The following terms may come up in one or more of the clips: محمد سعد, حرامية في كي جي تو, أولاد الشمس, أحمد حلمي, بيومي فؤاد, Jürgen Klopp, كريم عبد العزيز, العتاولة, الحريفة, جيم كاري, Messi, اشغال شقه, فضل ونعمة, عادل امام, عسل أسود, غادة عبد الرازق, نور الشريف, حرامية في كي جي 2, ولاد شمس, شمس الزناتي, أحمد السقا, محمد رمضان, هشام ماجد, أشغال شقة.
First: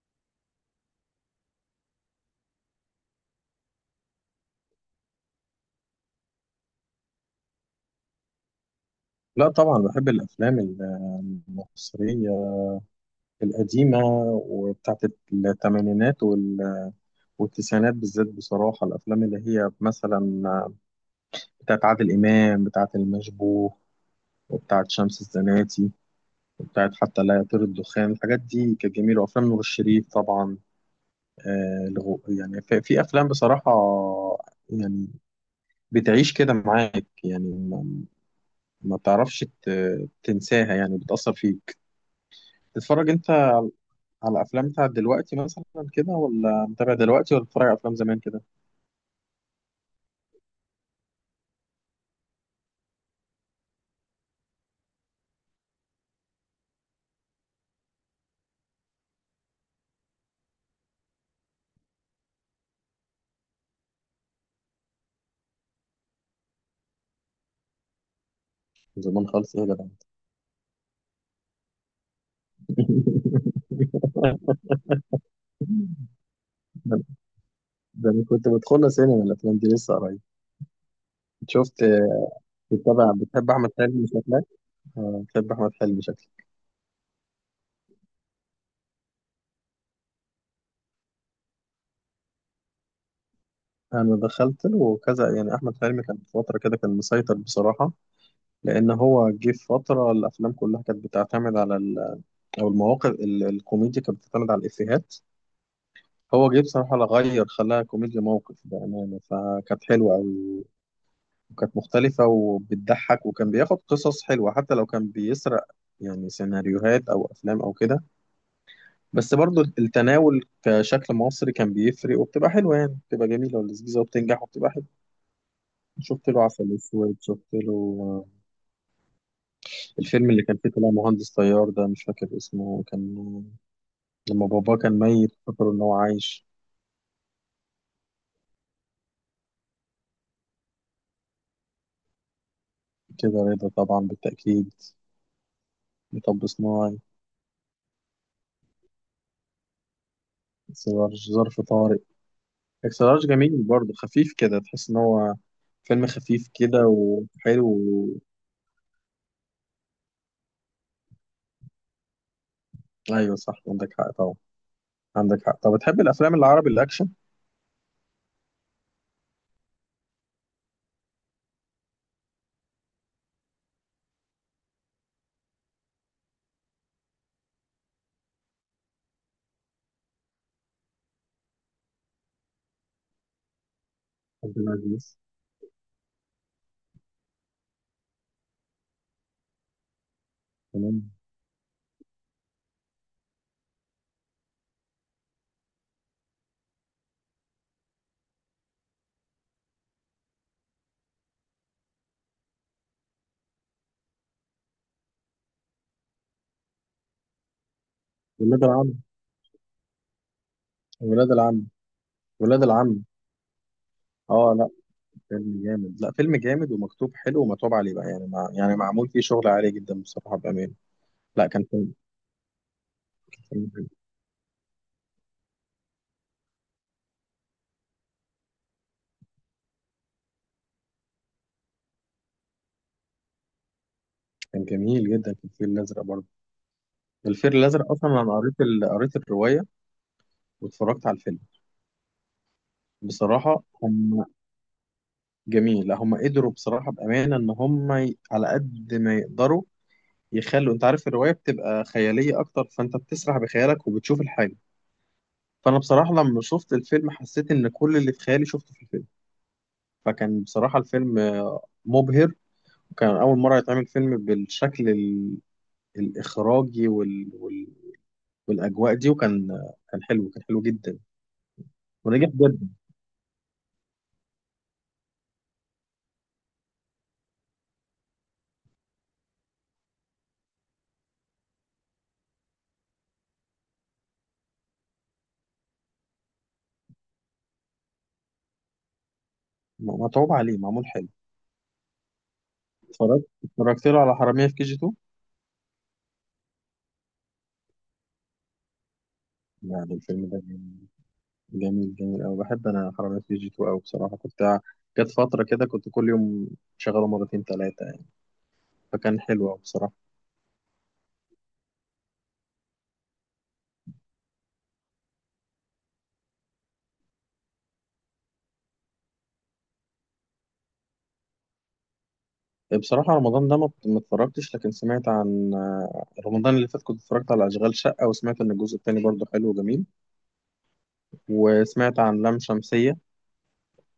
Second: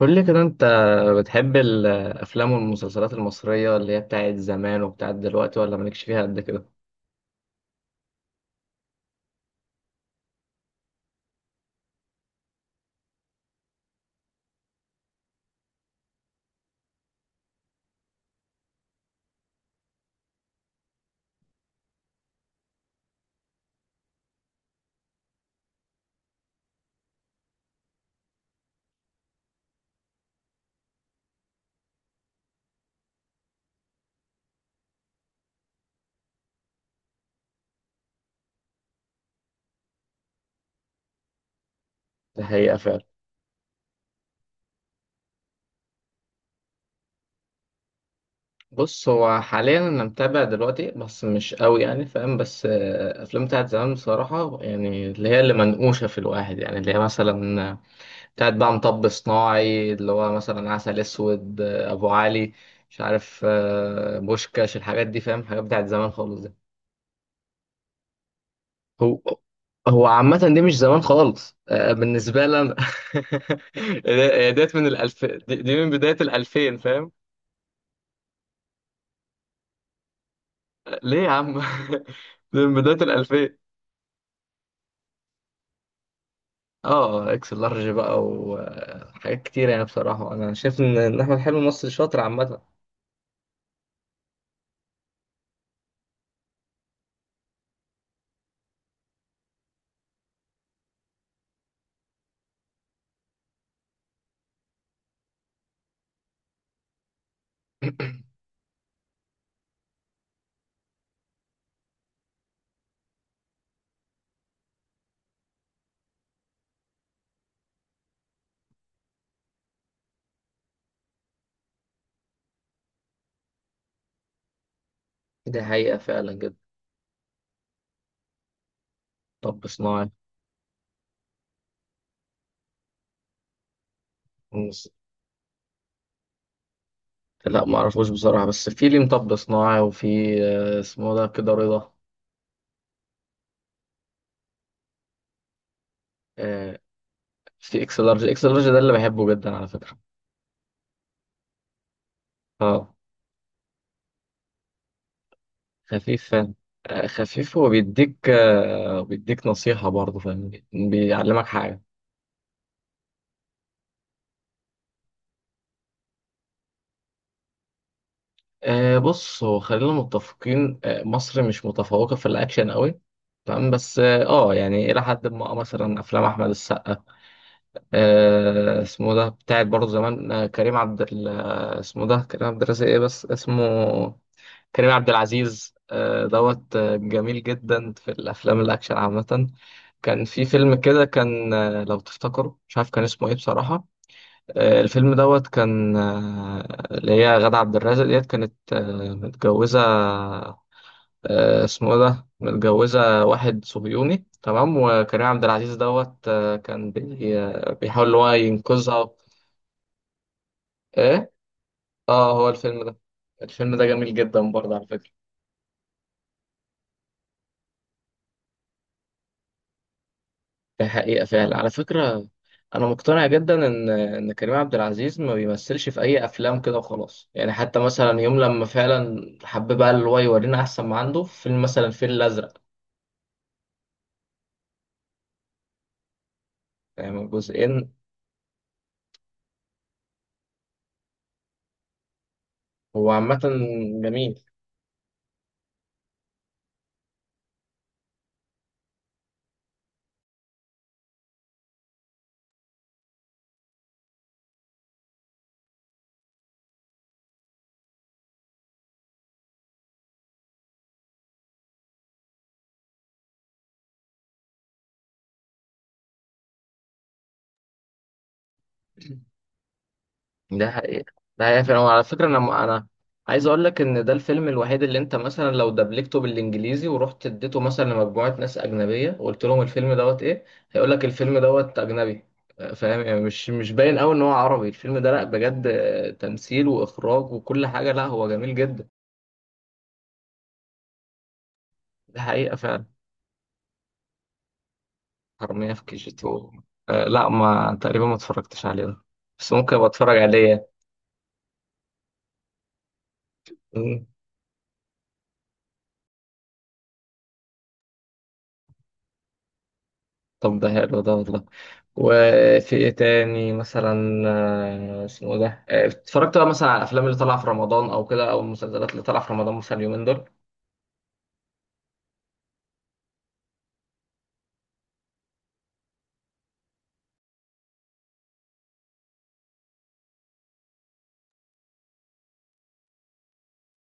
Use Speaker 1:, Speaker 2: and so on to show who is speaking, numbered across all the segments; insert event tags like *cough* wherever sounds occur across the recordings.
Speaker 1: قول لي كده انت بتحب الافلام والمسلسلات المصريه اللي هي بتاعت زمان وبتاعت دلوقتي ولا مالكش فيها قد كده؟
Speaker 2: لا، طبعا بحب الافلام المصريه القديمه، وبتاعت الثمانينات والتسعينات بالذات. بصراحه الافلام اللي هي مثلا بتاعت عادل امام، بتاعت المشبوه، وبتاعت شمس الزناتي، وبتاعت حتى لا يطير الدخان، الحاجات دي كانت جميله. وافلام نور الشريف طبعا. يعني في افلام بصراحه، يعني بتعيش كده معاك. يعني ما بتعرفش تنساها، يعني بتأثر فيك.
Speaker 1: ده حقيقه فعلا.
Speaker 2: تتفرج انت على افلام بتاعت دلوقتي مثلا كده، ولا متابع دلوقتي، ولا بتتفرج على افلام زمان كده؟
Speaker 1: بص، هو حاليا انا متابع دلوقتي بس مش قوي، يعني فاهم، بس افلام بتاعت زمان بصراحه، يعني اللي هي اللي منقوشه في الواحد، يعني اللي هي مثلا بتاعت بقى مطب صناعي، اللي هو مثلا عسل اسود، ابو علي، مش عارف، بوشكاش، الحاجات دي فاهم، حاجات بتاعت زمان خالص. هو
Speaker 2: زمان خالص ايه يا جدع!
Speaker 1: هو
Speaker 2: *laughs*
Speaker 1: عامة دي مش زمان خالص، بالنسبة لي أنا. *laughs* هي ديت من الألف، دي من بداية الألفين
Speaker 2: ده
Speaker 1: فاهم.
Speaker 2: ده انا كنت بدخلها سينما، الافلام دي لسه قريب.
Speaker 1: ليه يا عم؟
Speaker 2: شفت؟
Speaker 1: *laughs* دي من بداية
Speaker 2: بتتابع؟ بتحب
Speaker 1: الألفين.
Speaker 2: احمد حلمي شكلك. بتحب احمد حلمي شكلك.
Speaker 1: اه، اكس لارج بقى وحاجات كتير، يعني بصراحة أنا شايف إن أحمد حلمي مصري شاطر عامة.
Speaker 2: انا دخلت له كذا، يعني احمد حلمي كان في فتره كده كان مسيطر بصراحه، لان هو جه في فتره الافلام كلها كانت بتعتمد على او المواقف الكوميديا كانت بتعتمد على الافيهات. هو جه بصراحه لا غير، خلاها كوميديا
Speaker 1: *clears throat*
Speaker 2: موقف بامانه، فكانت حلوه قوي. وكانت مختلفة وبتضحك، وكان بياخد قصص حلوة حتى لو كان بيسرق يعني سيناريوهات أو أفلام أو كده، بس برضو التناول كشكل مصري كان بيفرق، وبتبقى حلوة، يعني بتبقى جميلة ولذيذة وبتنجح وبتبقى حلوة.
Speaker 1: دي حقيقة
Speaker 2: شفت
Speaker 1: فعلا
Speaker 2: له
Speaker 1: جدا.
Speaker 2: عسل أسود. شفت له آه،
Speaker 1: طب صناعي.
Speaker 2: الفيلم اللي كان فيه طلع مهندس طيار ده، مش فاكر اسمه، كان لما باباه
Speaker 1: مص-
Speaker 2: كان ميت فكروا إن هو عايش.
Speaker 1: لا، ما اعرفوش بصراحة، بس في ليه مطب صناعي، وفي اسمه ده كده رضا.
Speaker 2: كده رضا طبعا بالتأكيد. مطب
Speaker 1: آه،
Speaker 2: صناعي.
Speaker 1: في اكس لارج، اكس لارج ده اللي بحبه جدا على فكرة.
Speaker 2: ظرف طارق.
Speaker 1: اه،
Speaker 2: اكس لارج جميل برضه، خفيف كده، تحس ان هو فيلم
Speaker 1: خفيف
Speaker 2: خفيف
Speaker 1: فاهم.
Speaker 2: كده
Speaker 1: خفيف،
Speaker 2: وحلو
Speaker 1: هو بيديك، بيديك نصيحة برضه فاهم، بيعلمك حاجة.
Speaker 2: ايوه صح، عندك حق طبعا. عندك حق. طب بتحب الافلام العربي الاكشن؟
Speaker 1: بص، هو خلينا متفقين، مصر مش متفوقة في الأكشن قوي. تمام، بس اه، يعني إلى حد ما، مثلا أفلام أحمد السقا، اسمه ده بتاعت برضه زمان، آه، كريم عبد ال- آه، اسمه ده كريم عبد الرازق، إيه بس اسمه؟
Speaker 2: عبد
Speaker 1: كريم عبد
Speaker 2: العزيز.
Speaker 1: العزيز، دوت، جميل جدا في الافلام الاكشن عامه. كان في فيلم كده
Speaker 2: تمام.
Speaker 1: كان، لو تفتكروا مش عارف كان اسمه ايه بصراحه. الفيلم دوت كان، اللي هي غادة عبد الرازق ديت كانت، متجوزه، اسمه إيه ده، متجوزه واحد صهيوني تمام، وكريم عبد العزيز دوت كان بيحاول ان هو
Speaker 2: ولاد العم.
Speaker 1: ينقذها.
Speaker 2: ولاد
Speaker 1: ايه؟
Speaker 2: العم.
Speaker 1: اه، هو
Speaker 2: ولاد
Speaker 1: الفيلم
Speaker 2: العم.
Speaker 1: ده. الفيلم ده جميل جدا
Speaker 2: اه لا،
Speaker 1: برضه على فكره.
Speaker 2: فيلم جامد. لا فيلم جامد ومكتوب حلو ومتعوب عليه بقى، يعني يعني معمول فيه شغل عالي جدا بصراحه بامان.
Speaker 1: ده حقيقة
Speaker 2: لا
Speaker 1: فعلا
Speaker 2: كان
Speaker 1: على
Speaker 2: فيلم.
Speaker 1: فكرة. أنا مقتنع
Speaker 2: كان
Speaker 1: جدا إن
Speaker 2: فيلم-
Speaker 1: إن كريم عبد العزيز ما بيمثلش في أي أفلام كده وخلاص، يعني حتى مثلا يوم لما فعلا حب بقى اللي هو يورينا أحسن ما عنده في فيلم مثلا الفيل الأزرق.
Speaker 2: كان جميل جدا في الفيل الازرق برضه.
Speaker 1: يعني
Speaker 2: الفيل الازرق
Speaker 1: جزئين.
Speaker 2: اصلا انا قريت قريت الروايه واتفرجت على الفيلم.
Speaker 1: هو عامة.
Speaker 2: بصراحه هم
Speaker 1: جميل.
Speaker 2: جميل، لا هم قدروا بصراحة بأمانة إن هم على قد ما يقدروا يخلوا، أنت عارف الرواية بتبقى خيالية أكتر، فأنت بتسرح بخيالك وبتشوف الحاجة. فأنا بصراحة لما شفت الفيلم حسيت إن كل اللي في خيالي شفته في الفيلم، فكان بصراحة الفيلم مبهر. وكان أول مرة يتعمل فيلم بالشكل الإخراجي والأجواء دي، وكان كان حلو، كان حلو
Speaker 1: ده
Speaker 2: جدا
Speaker 1: حقيقة. ده حقيقة فعلا وعلى فكرة،
Speaker 2: ونجح
Speaker 1: أنا
Speaker 2: جدا.
Speaker 1: أنا عايز أقول لك إن ده الفيلم الوحيد اللي أنت مثلا لو دبلجته بالإنجليزي ورحت اديته مثلا لمجموعة ناس أجنبية وقلت لهم الفيلم دوت إيه، هيقول لك الفيلم دوت أجنبي. فاهم يعني مش باين أوي إن هو عربي الفيلم ده، لأ بجد، تمثيل وإخراج وكل حاجة، لأ هو جميل جدا.
Speaker 2: متعوب عليه، معمول حلو.
Speaker 1: ده حقيقة فعلا.
Speaker 2: اتفرجت له على حرامية في كي جي 2.
Speaker 1: حرامية في كي جي تو. لأ، ما تقريبا ما اتفرجتش عليه ده. بس ممكن أبقى
Speaker 2: يعني
Speaker 1: أتفرج
Speaker 2: الفيلم ده
Speaker 1: عليه.
Speaker 2: جميل، جميل أوي، بحب أنا حرامية في جي 2 أوي بصراحة. كنت جت فترة كده كنت كل يوم شغاله مرتين تلاتة يعني، فكان حلو أوي بصراحة.
Speaker 1: طب ده حلو ده والله. وفي ايه تاني مثلا، اسمه ده، اتفرجت بقى مثلا على الافلام اللي طالعه في رمضان او كده، او المسلسلات اللي طالعه في رمضان مثلا اليومين دول.
Speaker 2: بصراحة رمضان ده ما اتفرجتش، لكن سمعت عن رمضان اللي فات كنت اتفرجت على أشغال شقة، وسمعت إن الجزء التاني برضه حلو وجميل. وسمعت عن لام شمسية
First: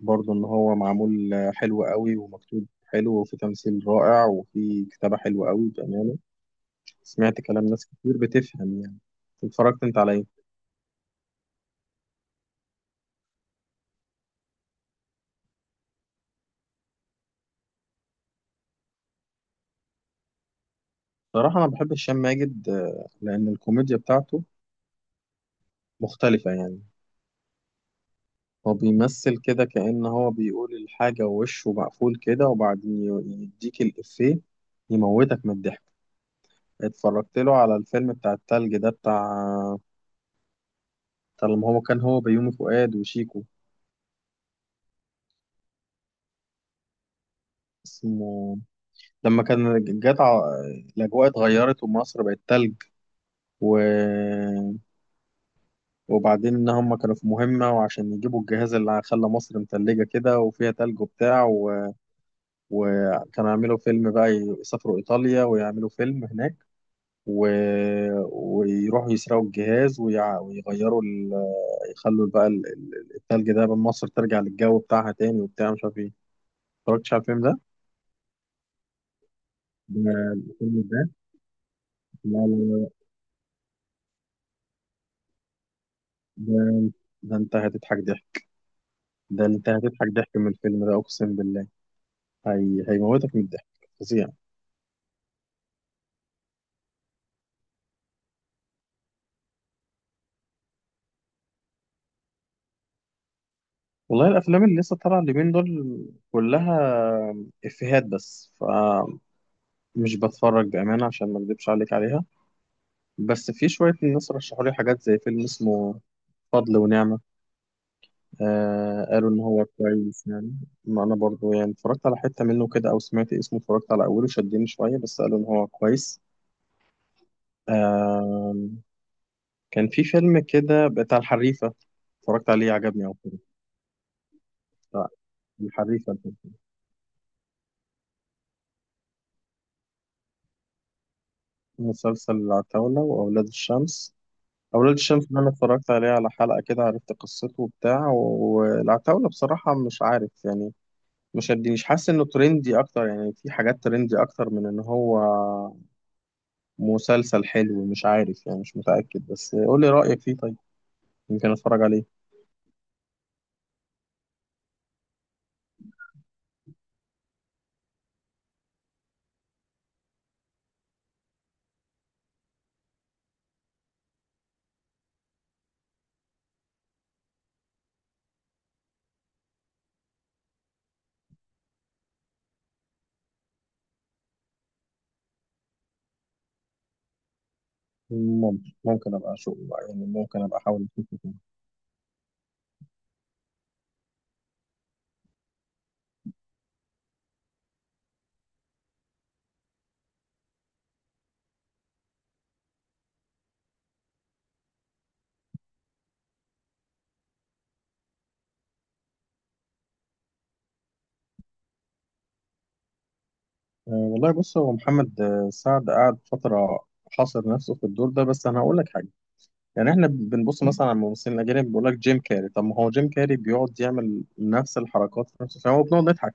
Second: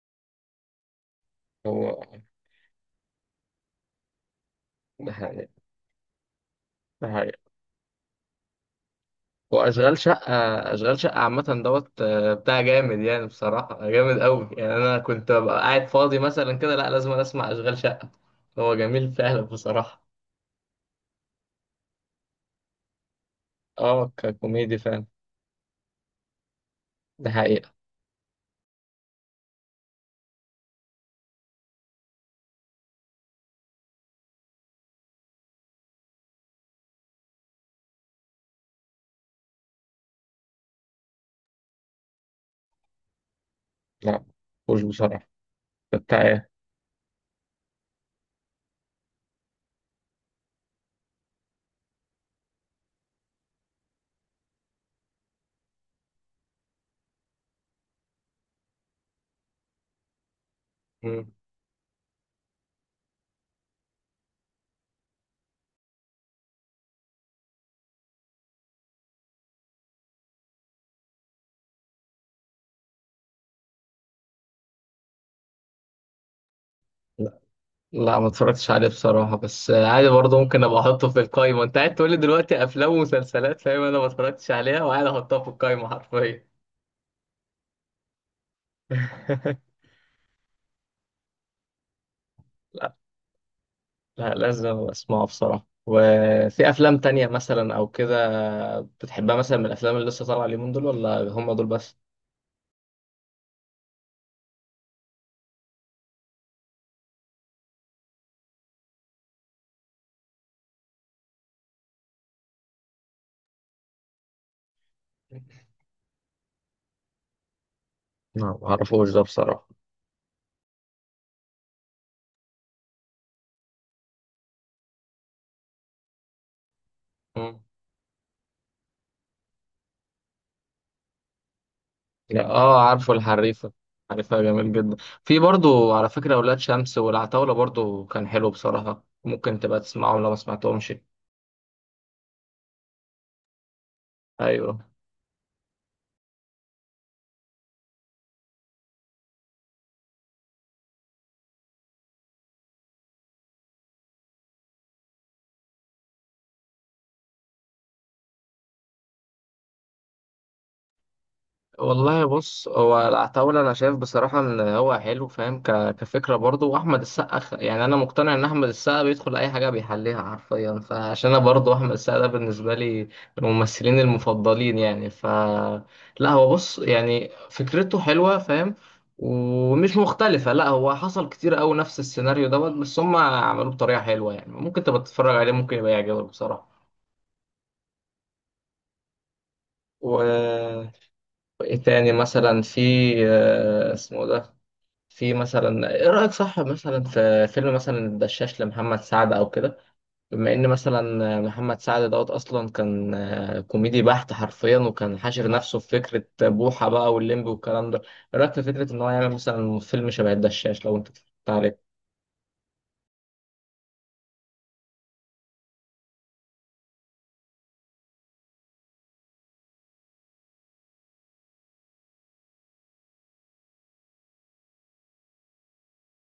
Speaker 2: برضه إن هو معمول حلو
Speaker 1: هو.
Speaker 2: أوي ومكتوب حلو، وفي تمثيل رائع وفي
Speaker 1: ده
Speaker 2: كتابة
Speaker 1: حقيقي.
Speaker 2: حلوة أوي بأمانة.
Speaker 1: ده حقيقي.
Speaker 2: سمعت كلام ناس كتير بتفهم يعني. اتفرجت
Speaker 1: واشغال
Speaker 2: أنت على
Speaker 1: شقه. اشغال شقه عامه دوت، بتاع جامد يعني بصراحه، جامد قوي يعني، انا كنت ببقى قاعد فاضي مثلا كده، لا لازم أنا اسمع اشغال شقه. هو جميل فعلا بصراحه.
Speaker 2: صراحة، أنا بحب هشام ماجد، لأن الكوميديا
Speaker 1: اه،
Speaker 2: بتاعته
Speaker 1: ككوميدي فعلا.
Speaker 2: مختلفة يعني.
Speaker 1: ده حقيقه.
Speaker 2: هو بيمثل كده كأن هو بيقول الحاجة ووشه مقفول كده، وبعدين يديك الإفيه، يموتك من الضحك. اتفرجت له على الفيلم بتاع التلج ده، بتاع طالما هو كان، هو بيومي فؤاد وشيكو.
Speaker 1: لا مش بصراحه. ده بتاع ايه؟
Speaker 2: اسمه لما كان جت الأجواء اتغيرت ومصر بقت تلج و... وبعدين إن هم كانوا في مهمة، وعشان يجيبوا الجهاز اللي خلى مصر متلجة كده وفيها تلج
Speaker 1: مم.
Speaker 2: وبتاع وكانوا يعملوا فيلم بقى، يسافروا إيطاليا ويعملوا فيلم هناك و... ويروحوا يسرقوا الجهاز ويغيروا يخلوا بقى التلج ده من مصر ترجع للجو بتاعها تاني، وبتاع مش عارف ايه. اتفرجتش على الفيلم ده؟
Speaker 1: لا، ما اتفرجتش عليه بصراحة، بس عادي
Speaker 2: ده
Speaker 1: برضه ممكن ابقى
Speaker 2: الفيلم
Speaker 1: احطه
Speaker 2: ده.
Speaker 1: في القايمة، انت قاعد تقول لي
Speaker 2: لا لا
Speaker 1: دلوقتي افلام
Speaker 2: لا.
Speaker 1: ومسلسلات فاهم انا ما اتفرجتش عليها، وقاعد احطها في القايمة حرفيا.
Speaker 2: ده. ده انت هتضحك ضحك. ده انت
Speaker 1: *laughs*
Speaker 2: هتضحك ضحك من الفيلم ده، اقسم بالله.
Speaker 1: لا،
Speaker 2: هيموتك من الضحك. فظيع.
Speaker 1: لا، لازم اسمعه بصراحة. وفي افلام تانية مثلا او كده بتحبها مثلا من الافلام اللي لسه طالعة اليومين دول، ولا هم دول بس؟
Speaker 2: والله الافلام اللي لسه طالعه اليومين دول كلها افيهات بس، مش بتفرج بأمانة عشان ما اكدبش عليك عليها. بس في شوية الناس رشحوا لي حاجات زي فيلم اسمه فضل ونعمة،
Speaker 1: لا، ما
Speaker 2: آه
Speaker 1: اعرفوش ده
Speaker 2: قالوا إن
Speaker 1: بصراحة.
Speaker 2: هو كويس يعني. ما أنا برضو يعني اتفرجت على حتة منه كده أو سمعت اسمه، اتفرجت على أوله شدني شوية، بس قالوا إن هو كويس.
Speaker 1: مم.
Speaker 2: آه كان في فيلم كده بتاع الحريفة،
Speaker 1: لا،
Speaker 2: اتفرجت عليه
Speaker 1: اه،
Speaker 2: عجبني
Speaker 1: عارفه
Speaker 2: أوي كده.
Speaker 1: الحريفة. حريفة جميل جدا.
Speaker 2: بتاع
Speaker 1: في برضو على
Speaker 2: الحريفة ده.
Speaker 1: فكرة ولاد شمس والعتاولة برضو، كان حلو بصراحة، ممكن تبقى تسمعهم لو ما سمعتهمش.
Speaker 2: مسلسل العتاولة وأولاد الشمس.
Speaker 1: ايوه.
Speaker 2: أولاد الشمس ده أنا اتفرجت عليه على حلقة كده، عرفت قصته وبتاع. والعتاولة بصراحة مش عارف يعني، مش شدني، مش حاسس انه ترندي اكتر، يعني في حاجات ترندي اكتر من ان هو مسلسل حلو، مش عارف يعني، مش متأكد. بس قول لي رأيك فيه طيب، يمكن اتفرج عليه.
Speaker 1: والله بص، هو العتاولة أنا شايف بصراحة إن هو حلو فاهم، كفكرة برضه، وأحمد السقا يعني أنا مقتنع إن أحمد السقا بيدخل أي حاجة بيحليها حرفيا، فعشان أنا برضه أحمد السقا ده بالنسبة لي من الممثلين المفضلين يعني لا هو بص، يعني فكرته حلوة فاهم، ومش مختلفة، لا هو حصل كتير أوي نفس السيناريو دوت، بس هم عملوه بطريقة حلوة يعني، ممكن تبقى تتفرج عليه، ممكن يبقى يعجبك بصراحة.
Speaker 2: ممكن ابقى اشوف بقى،
Speaker 1: و...
Speaker 2: يعني ممكن ابقى احاول اشوفه تاني.
Speaker 1: وإيه تاني مثلا في اسمه ده. في مثلا ايه رأيك، صح مثلا، في فيلم مثلا الدشاش لمحمد سعد او كده؟ بما ان مثلا محمد سعد دوت اصلا كان كوميدي بحت حرفيا، وكان حاشر نفسه في فكرة بوحة بقى واللمبي والكلام ده. ايه رأيك في فكرة ان هو يعمل مثلا فيلم شبه الدشاش، لو انت اتفرجت عليه؟
Speaker 2: أه والله، بص هو محمد سعد قعد فترة حاصر نفسه في الدور ده. بس انا هقول لك حاجة، يعني احنا بنبص مثلا على الممثلين الاجانب بيقول لك جيم كاري. طب ما هو جيم كاري بيقعد يعمل نفس الحركات في نفس الفيلم وبنقعد نضحك.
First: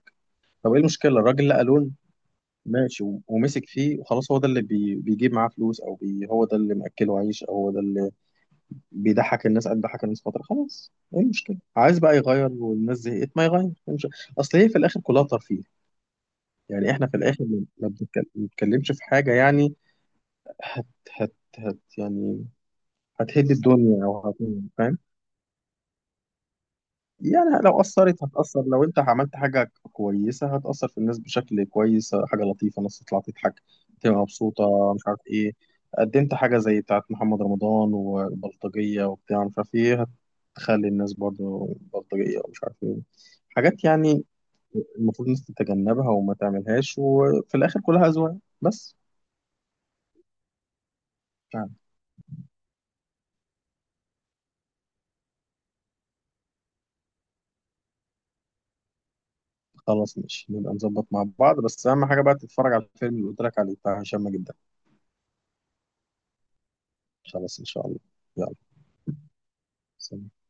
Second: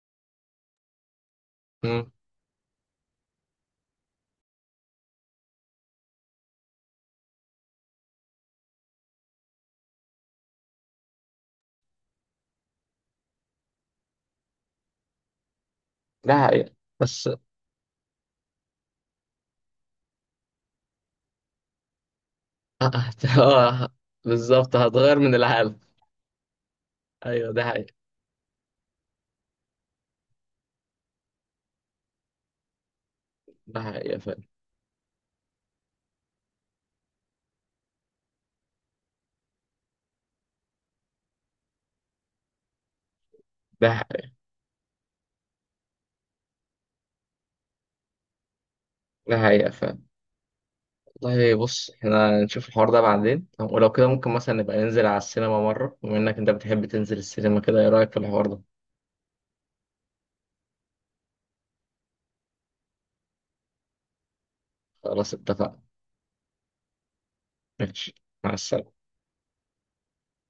Speaker 2: طب ايه المشكلة؟ الراجل لقى لون
Speaker 1: امم
Speaker 2: ماشي ومسك فيه وخلاص. هو ده اللي بيجيب معاه فلوس، او هو ده اللي مأكله عيش، او هو ده اللي بيضحك الناس. قد ضحك الناس فتره خلاص، ايه المشكله؟ عايز بقى يغير، والناس زهقت، ما يغير، إيه المشكلة؟ اصل هي في الاخر كلها ترفيه.
Speaker 1: ده حقيقة،
Speaker 2: يعني احنا في
Speaker 1: بس اه،
Speaker 2: الاخر ما بنتكلمش في حاجه يعني. هت هت هت يعني
Speaker 1: آه، *laughs*
Speaker 2: هتهد
Speaker 1: آه،
Speaker 2: الدنيا او
Speaker 1: بالظبط،
Speaker 2: فاهم؟
Speaker 1: هتغير من العالم.
Speaker 2: يعني
Speaker 1: ايوه ده
Speaker 2: لو
Speaker 1: حقيقة.
Speaker 2: أثرت هتأثر، لو أنت عملت حاجة كويسة هتأثر في الناس بشكل كويس، حاجة لطيفة الناس تطلع تضحك،
Speaker 1: ده حقيقة
Speaker 2: تبقى
Speaker 1: فعلا.
Speaker 2: مبسوطة مش عارف إيه. قدمت حاجة زي بتاعت محمد رمضان والبلطجية وبتاع مش عارف إيه، هتخلي الناس برضو بلطجية ومش عارف إيه، حاجات
Speaker 1: ده
Speaker 2: يعني
Speaker 1: حقيقة.
Speaker 2: المفروض الناس تتجنبها وما تعملهاش. وفي الآخر كلها أذواق بس.
Speaker 1: ده حقيقة فعلا. طيب
Speaker 2: يعني
Speaker 1: بص، احنا نشوف الحوار ده بعدين، ولو كده ممكن مثلا نبقى ننزل على السينما مرة، بما انك انت بتحب تنزل السينما كده، ايه رأيك في الحوار ده؟
Speaker 2: خلاص ماشي، نبقى نظبط مع بعض. بس أهم حاجة بقى تتفرج على الفيلم اللي قلت لك عليه بتاع هشام ماجد ده.
Speaker 1: خلاص اتفقنا.
Speaker 2: خلاص إن شاء الله.
Speaker 1: ماشي. مع
Speaker 2: يلا.
Speaker 1: السلامة.
Speaker 2: سلام.